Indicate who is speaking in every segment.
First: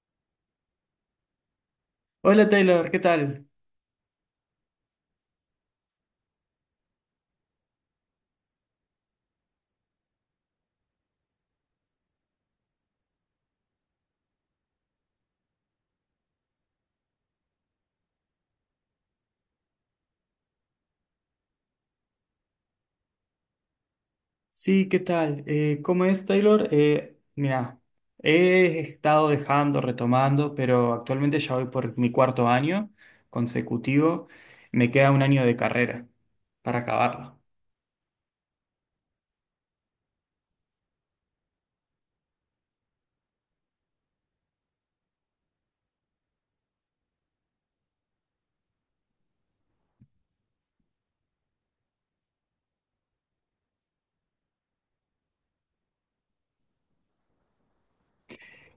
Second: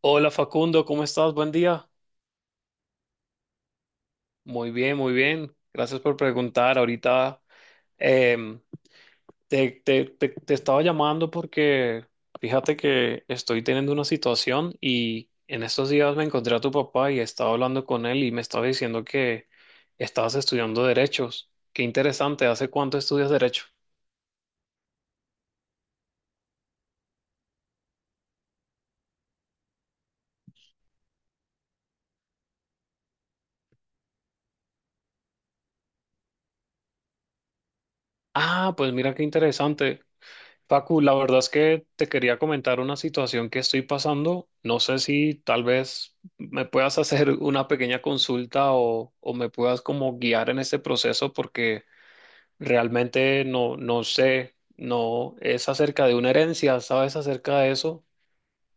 Speaker 1: Hola Facundo, ¿cómo estás? Buen día.
Speaker 2: Hola Taylor, ¿qué tal?
Speaker 1: Muy bien, muy bien. Gracias por preguntar. Ahorita em, te estaba llamando porque fíjate que estoy teniendo una situación y en estos días me encontré a tu papá y estaba hablando con él y me estaba diciendo que estabas estudiando derechos. Qué interesante. ¿Hace cuánto estudias derecho?
Speaker 2: Sí, ¿qué tal? ¿Cómo es Taylor? Mira, he estado dejando, retomando, pero actualmente ya voy por mi cuarto año consecutivo. Me queda un año de carrera para acabarlo.
Speaker 1: Ah, pues mira qué interesante. Facu, la verdad es que te quería comentar una situación que estoy pasando. No sé si tal vez me puedas hacer una pequeña consulta o, me puedas como guiar en este proceso porque realmente no sé, no es acerca de una herencia, ¿sabes acerca de eso?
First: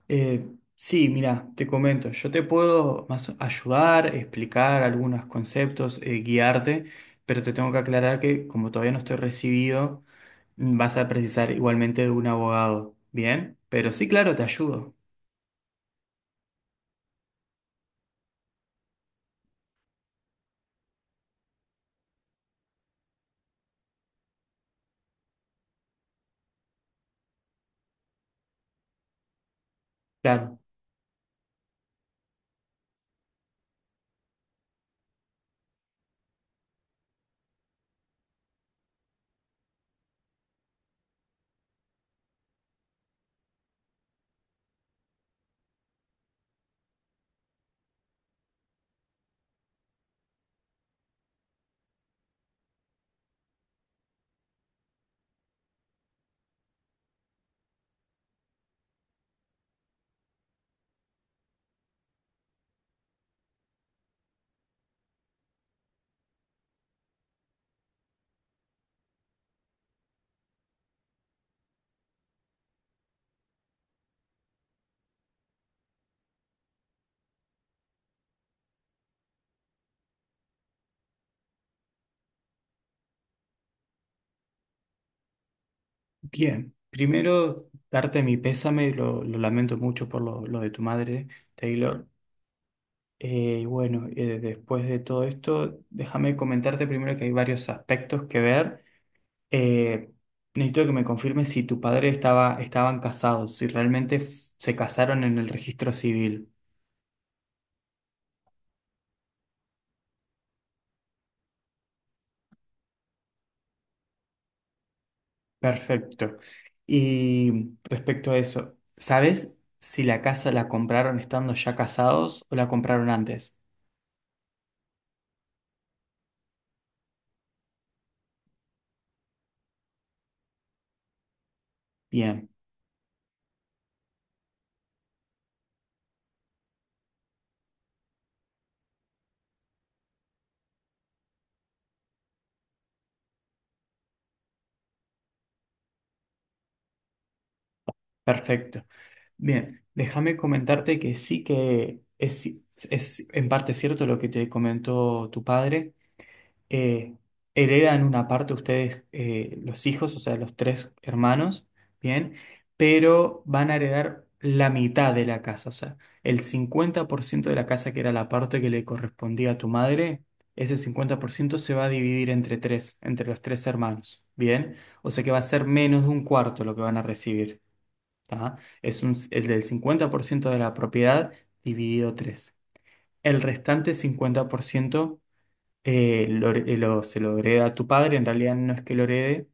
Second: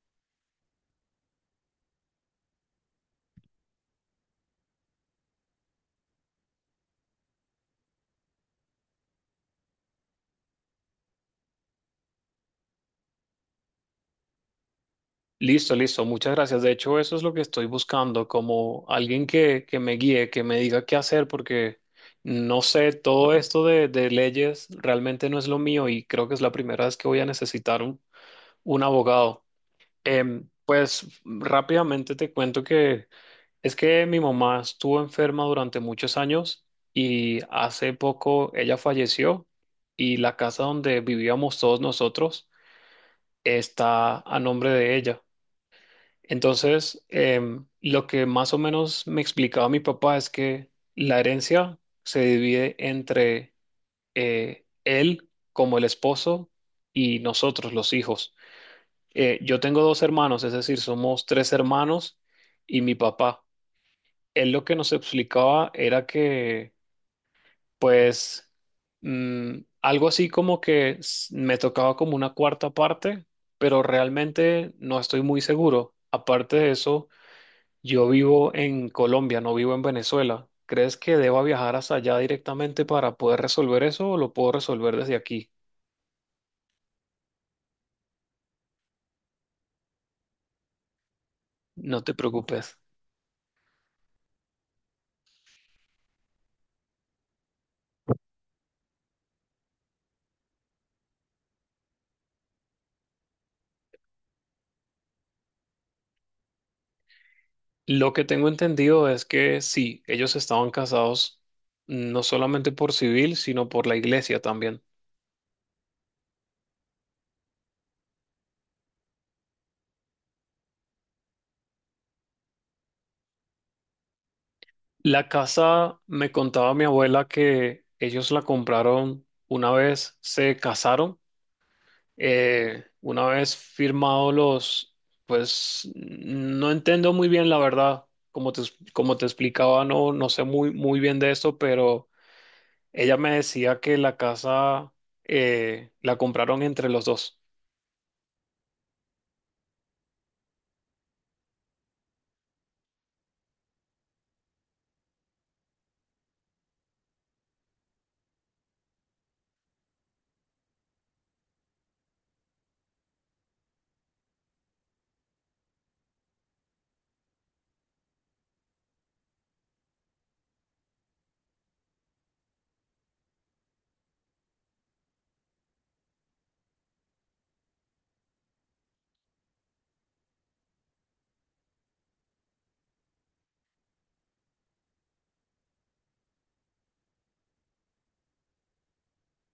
Speaker 2: Eh, sí, mira, te comento, yo te puedo más ayudar, explicar algunos conceptos, guiarte, pero te tengo que aclarar que como todavía no estoy recibido, vas a precisar igualmente de un abogado, ¿bien? Pero sí, claro, te ayudo.
Speaker 1: Listo, listo, muchas gracias. De hecho, eso es lo que estoy buscando, como alguien que me guíe, que me diga qué hacer porque... No sé, todo esto de leyes realmente no es lo mío y creo que es la primera vez que voy a necesitar un abogado.
Speaker 2: Claro.
Speaker 1: Pues rápidamente te cuento que es que mi mamá estuvo enferma durante muchos años y hace poco ella falleció y la casa donde vivíamos todos nosotros está a nombre de ella. Entonces, lo que más o menos me explicaba mi papá es que la herencia se divide entre él como el esposo y nosotros los hijos. Yo tengo dos hermanos, es decir, somos tres hermanos y mi papá. Él lo que nos explicaba era que, pues, algo así como que me tocaba como una cuarta parte, pero realmente no estoy muy seguro. Aparte de eso, yo vivo en Colombia, no vivo en Venezuela. ¿Crees que deba viajar hasta allá directamente para poder resolver eso o lo puedo resolver desde aquí?
Speaker 2: Bien, primero darte mi pésame, lo lamento mucho por lo de tu madre,
Speaker 1: No
Speaker 2: Taylor.
Speaker 1: te preocupes.
Speaker 2: Y bueno, después de todo esto, déjame comentarte primero que hay varios aspectos que ver. Eh, necesito que me confirmes si tu padre estaba, estaban casados, si realmente se casaron en el registro civil.
Speaker 1: Lo que tengo entendido es que sí, ellos estaban casados. Mm, no solamente por civil, sino por la iglesia también.
Speaker 2: Perfecto. Y respecto a eso, ¿sabes si la casa la compraron estando ya casados o la compraron antes?
Speaker 1: La casa, me contaba mi abuela que ellos la compraron una vez se casaron,
Speaker 2: Bien,
Speaker 1: una vez firmados los, pues no entiendo muy bien la verdad, como te, como te explicaba, no, no sé muy bien de esto, pero ella me decía que la casa la compraron entre los dos.
Speaker 2: perfecto. Bien, déjame comentarte que es en parte cierto lo que te comentó tu padre. Eh, heredan una parte ustedes, los hijos, o sea, los tres hermanos, bien, pero van a heredar la mitad de la casa, o sea, el 50% de la casa que era la parte que le correspondía a tu madre, ese 50% se va a dividir entre tres, entre los tres hermanos, bien, o sea que va a ser menos de un cuarto lo que van a recibir. ¿Tá? Es un, el del 50% de la propiedad dividido tres. El restante 50% se lo hereda a tu padre, en realidad no es que lo herede,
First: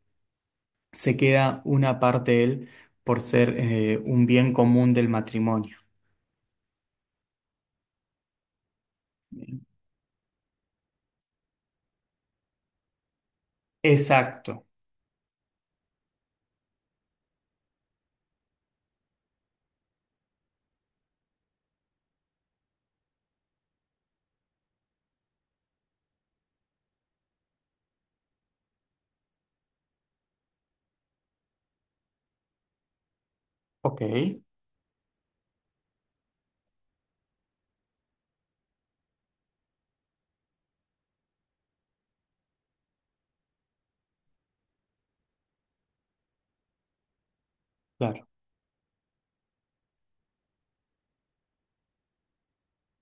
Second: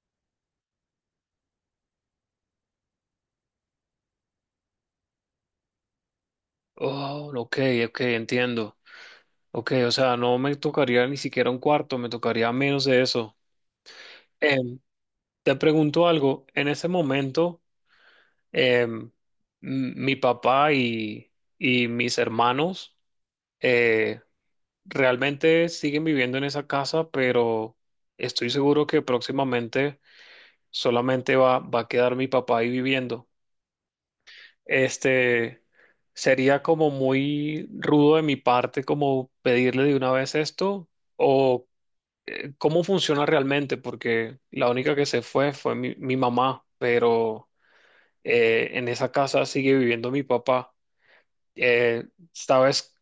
Speaker 2: se queda una parte él por ser un bien común del matrimonio.
Speaker 1: Oh, ok, ok, entiendo. Ok, o sea, no me tocaría ni siquiera un cuarto, me tocaría menos de eso.
Speaker 2: Exacto.
Speaker 1: Em, te pregunto algo, en ese momento, em, mi papá y mis hermanos eh, realmente siguen viviendo en esa casa, pero estoy seguro que próximamente solamente va a quedar mi papá ahí viviendo.
Speaker 2: Ok,
Speaker 1: Este sería como muy rudo de mi parte como pedirle de una vez esto o cómo funciona realmente, porque la única que se fue fue mi, mi mamá, pero
Speaker 2: claro.
Speaker 1: en esa casa sigue viviendo mi papá. Eh, ¿Sabes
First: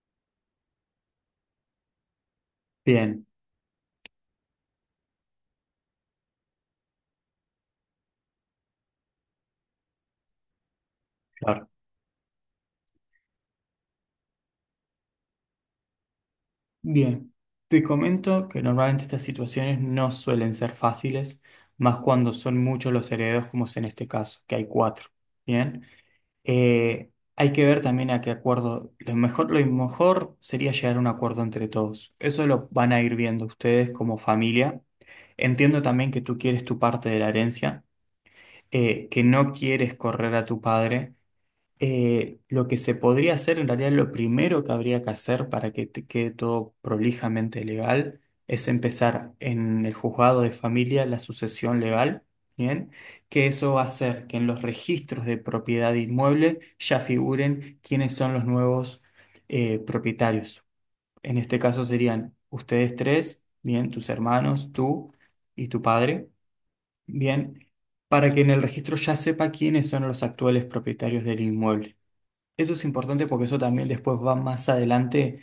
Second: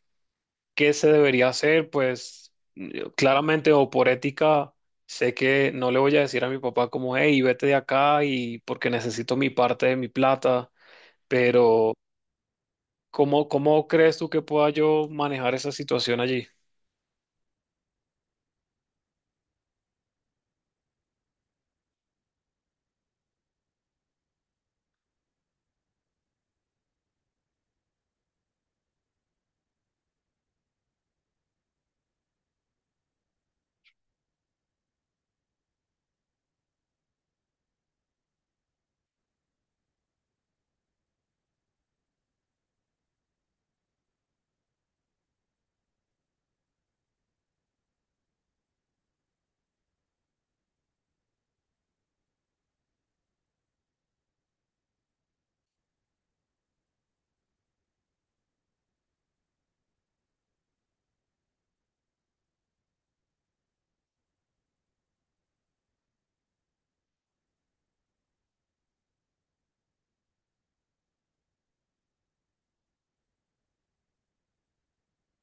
Speaker 1: qué se debería hacer? Pues yo
Speaker 2: Bien,
Speaker 1: claramente o por ética sé que no le voy a decir a mi papá como, hey, vete de acá y porque necesito mi parte de mi plata,
Speaker 2: claro.
Speaker 1: pero ¿cómo, cómo crees tú que pueda yo manejar esa situación allí?
Speaker 2: Bien. Te comento que normalmente estas situaciones no suelen ser fáciles, más cuando son muchos los herederos, como es en este caso, que hay cuatro. Bien. Hay que ver también a qué acuerdo. Lo mejor sería llegar a un acuerdo entre todos. Eso lo van a ir viendo ustedes como familia. Entiendo también que tú quieres tu parte de la herencia, que no quieres correr a tu padre. Lo que se podría hacer, en realidad lo primero que habría que hacer para que te quede todo prolijamente legal, es empezar en el juzgado de familia la sucesión legal, ¿bien? Que eso va a hacer que en los registros de propiedad de inmueble ya figuren quiénes son los nuevos propietarios. En este caso serían ustedes tres, ¿bien? Tus hermanos, tú y tu padre, ¿bien? Para que en el registro ya sepa quiénes son los actuales propietarios del inmueble. Eso es importante porque eso también después va más adelante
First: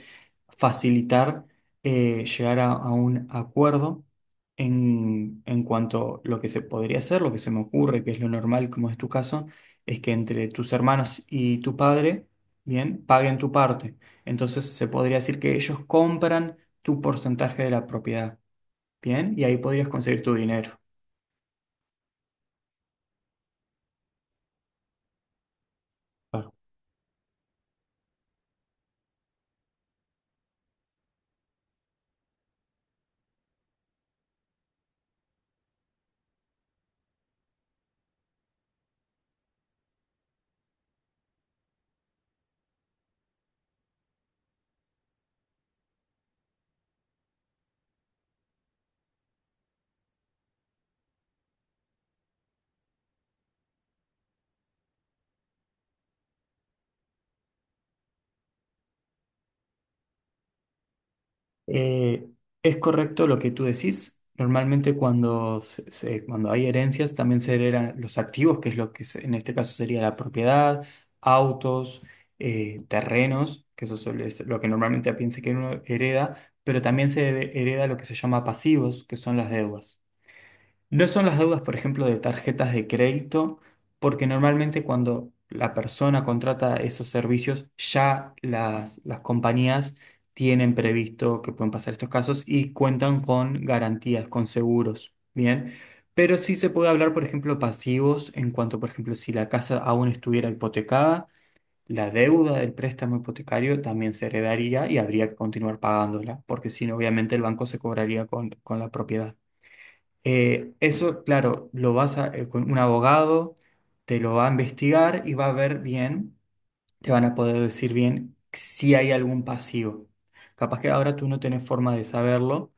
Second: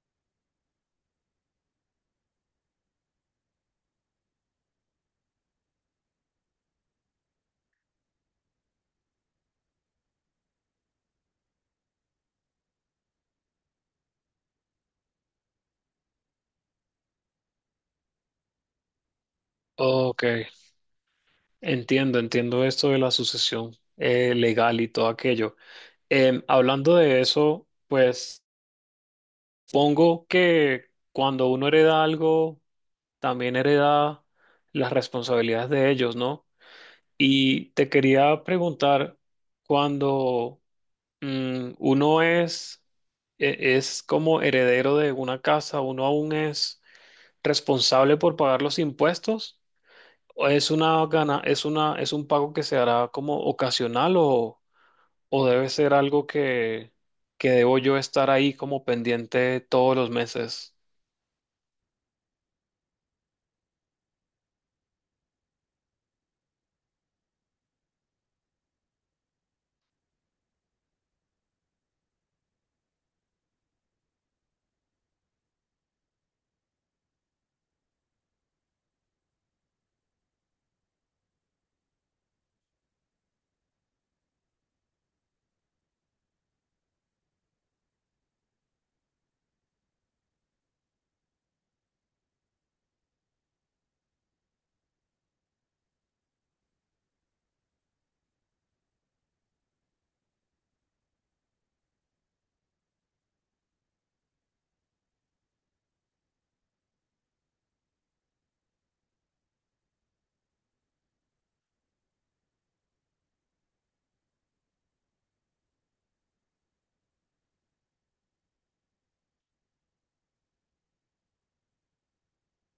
Speaker 2: facilitar llegar a un acuerdo en cuanto a lo que se podría hacer, lo que se me ocurre, que es lo normal, como es tu caso, es que entre tus hermanos y tu padre, bien, paguen tu parte. Entonces se podría decir que ellos compran tu porcentaje de la propiedad, bien, y ahí podrías conseguir
Speaker 1: Ok,
Speaker 2: tu dinero.
Speaker 1: entiendo, entiendo esto de la sucesión legal y todo aquello. Hablando de eso, pues pongo que cuando uno hereda algo, también hereda las responsabilidades de ellos, ¿no? Y te quería preguntar, cuando uno es, es como heredero de una casa, ¿uno aún es responsable por pagar los impuestos? ¿O es una gana, es una, es un pago que se hará como ocasional o debe ser algo que debo yo estar ahí como pendiente todos los meses?
Speaker 2: Eh, es correcto lo que tú decís. Normalmente cuando, cuando hay herencias también se heredan los activos, que es lo que en este caso sería la propiedad, autos, terrenos, que eso suele ser lo que normalmente piensa que uno hereda, pero también se hereda lo que se llama pasivos, que son las deudas. No son las deudas, por ejemplo, de tarjetas de crédito, porque normalmente cuando la persona contrata esos servicios, ya las compañías tienen previsto que pueden pasar estos casos y cuentan con garantías, con seguros, ¿bien? Pero sí se puede hablar, por ejemplo, pasivos en cuanto, por ejemplo, si la casa aún estuviera hipotecada, la deuda del préstamo hipotecario también se heredaría y habría que continuar pagándola, porque si no, obviamente el banco se cobraría con la propiedad. Eso, claro, lo vas a, con un abogado, te lo va a investigar y va a ver bien, te van a poder decir bien si hay algún pasivo. Capaz que ahora tú no tenés forma de saberlo,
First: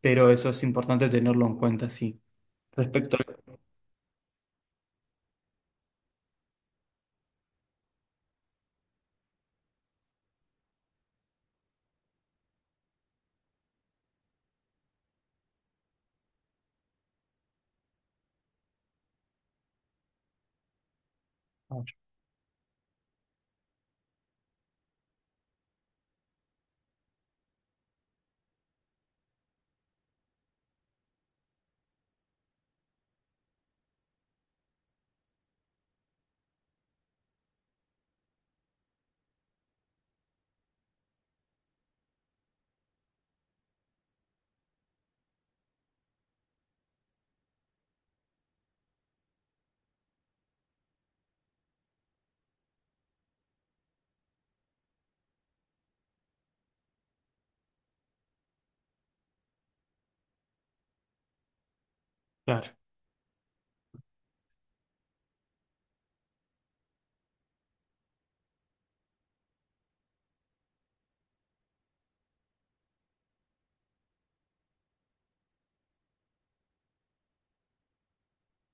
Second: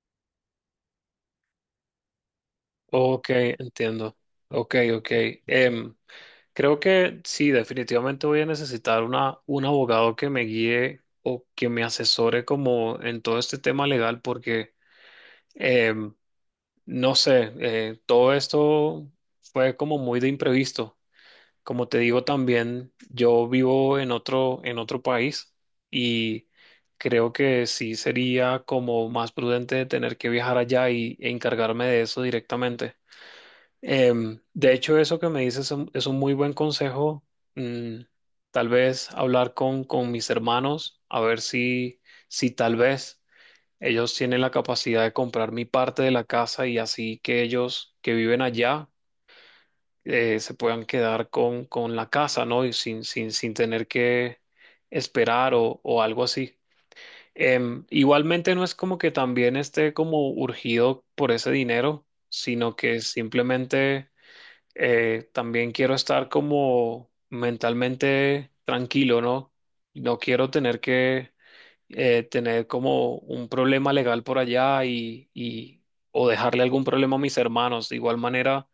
Speaker 2: pero eso es importante tenerlo en cuenta, sí. Respecto
Speaker 1: Ok,
Speaker 2: a...
Speaker 1: entiendo. Ok, ok. Em, creo que sí, definitivamente voy a necesitar una, un abogado que me guíe o que me asesore como en todo este tema legal porque em, no sé, todo esto fue como muy de imprevisto. Como te digo también, yo vivo en otro país y creo que sí sería como más prudente tener que viajar allá y, e encargarme de eso directamente. De hecho, eso que me dices es un muy buen consejo. Mm, tal vez hablar con mis hermanos, a ver si, si tal vez ellos tienen la capacidad de comprar mi parte de la casa y así que ellos que viven allá se puedan quedar con la casa, ¿no? Y sin, sin tener que esperar o algo así. Igualmente no es como que también esté como urgido por ese dinero,
Speaker 2: Claro,
Speaker 1: sino que simplemente también quiero estar como mentalmente tranquilo, ¿no? No quiero tener que tener como un problema legal por allá y o dejarle algún problema a mis hermanos. De igual manera,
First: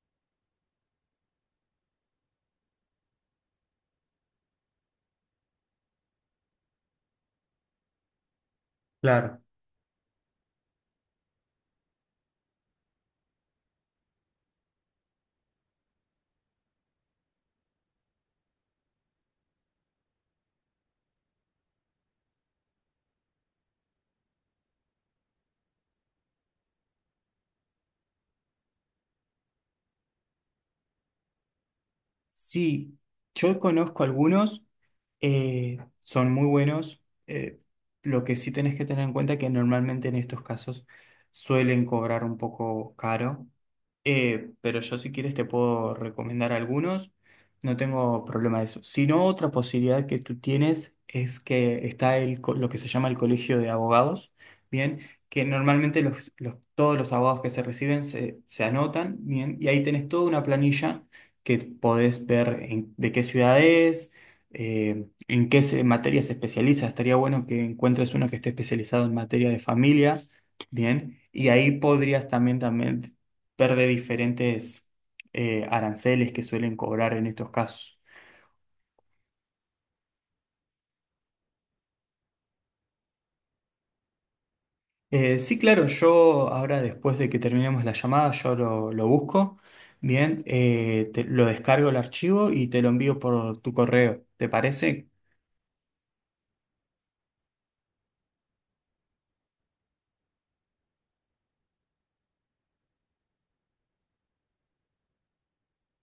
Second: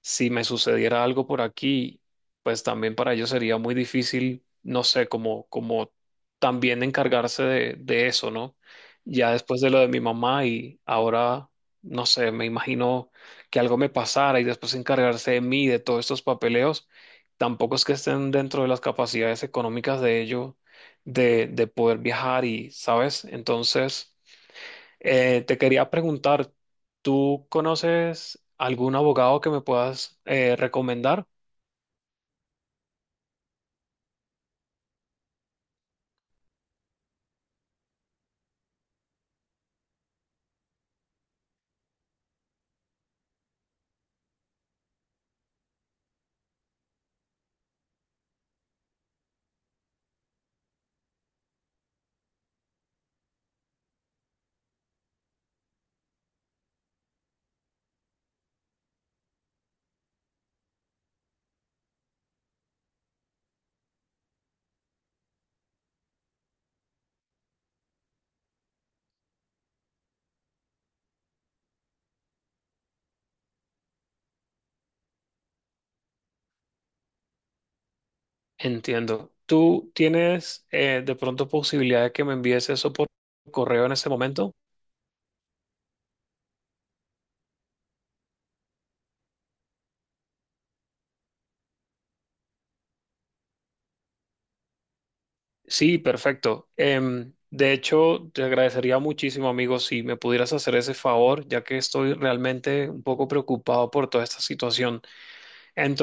Speaker 1: si me sucediera algo por aquí, pues también para ellos sería muy difícil, no sé, como, como también encargarse de eso, ¿no? Ya
Speaker 2: claro.
Speaker 1: después de lo de mi mamá y ahora, no sé, me imagino que algo me pasara y después encargarse de mí, de todos estos papeleos, tampoco es que estén dentro de las capacidades económicas de ellos de poder viajar y, ¿sabes? Entonces... te quería preguntar, ¿tú conoces algún abogado que me puedas recomendar?
Speaker 2: Sí, yo conozco algunos, son muy buenos. Lo que sí tenés que tener en cuenta es que normalmente en estos casos suelen cobrar un poco caro. Pero yo si quieres te puedo recomendar algunos, no tengo problema de eso. Si no, otra posibilidad que tú tienes es que está lo que se llama el colegio de abogados, ¿bien? Que normalmente todos los abogados que se reciben se anotan, ¿bien? Y ahí tenés toda una planilla que podés ver de qué ciudad es, en qué materia se especializa. Estaría bueno que encuentres uno que esté especializado en materia de familia, bien, y ahí podrías también, también ver de diferentes aranceles que suelen cobrar en estos casos.
Speaker 1: Entiendo. ¿Tú tienes de pronto posibilidad de que me envíes eso por correo en este momento?
Speaker 2: Sí, claro, yo ahora después de que terminemos la llamada, yo lo busco, bien, lo descargo el archivo y te lo envío por tu correo, ¿te parece?
Speaker 1: Sí, perfecto. De hecho, te agradecería muchísimo, amigo, si me pudieras hacer ese favor, ya que estoy realmente un poco preocupado por toda esta situación.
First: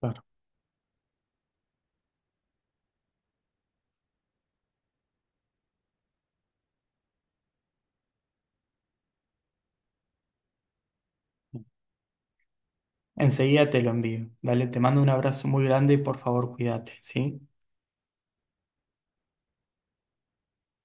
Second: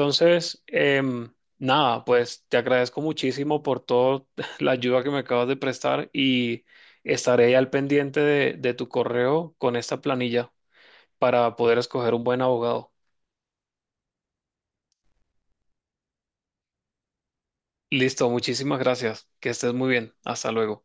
Speaker 2: Claro.
Speaker 1: nada, pues te agradezco muchísimo por toda la ayuda que me acabas de prestar y estaré al pendiente de tu correo con esta planilla para poder escoger un buen abogado.
Speaker 2: Enseguida te lo envío. Dale, te mando un abrazo muy grande y por favor cuídate, ¿sí?
Speaker 1: Listo, muchísimas gracias. Que estés muy bien. Hasta luego.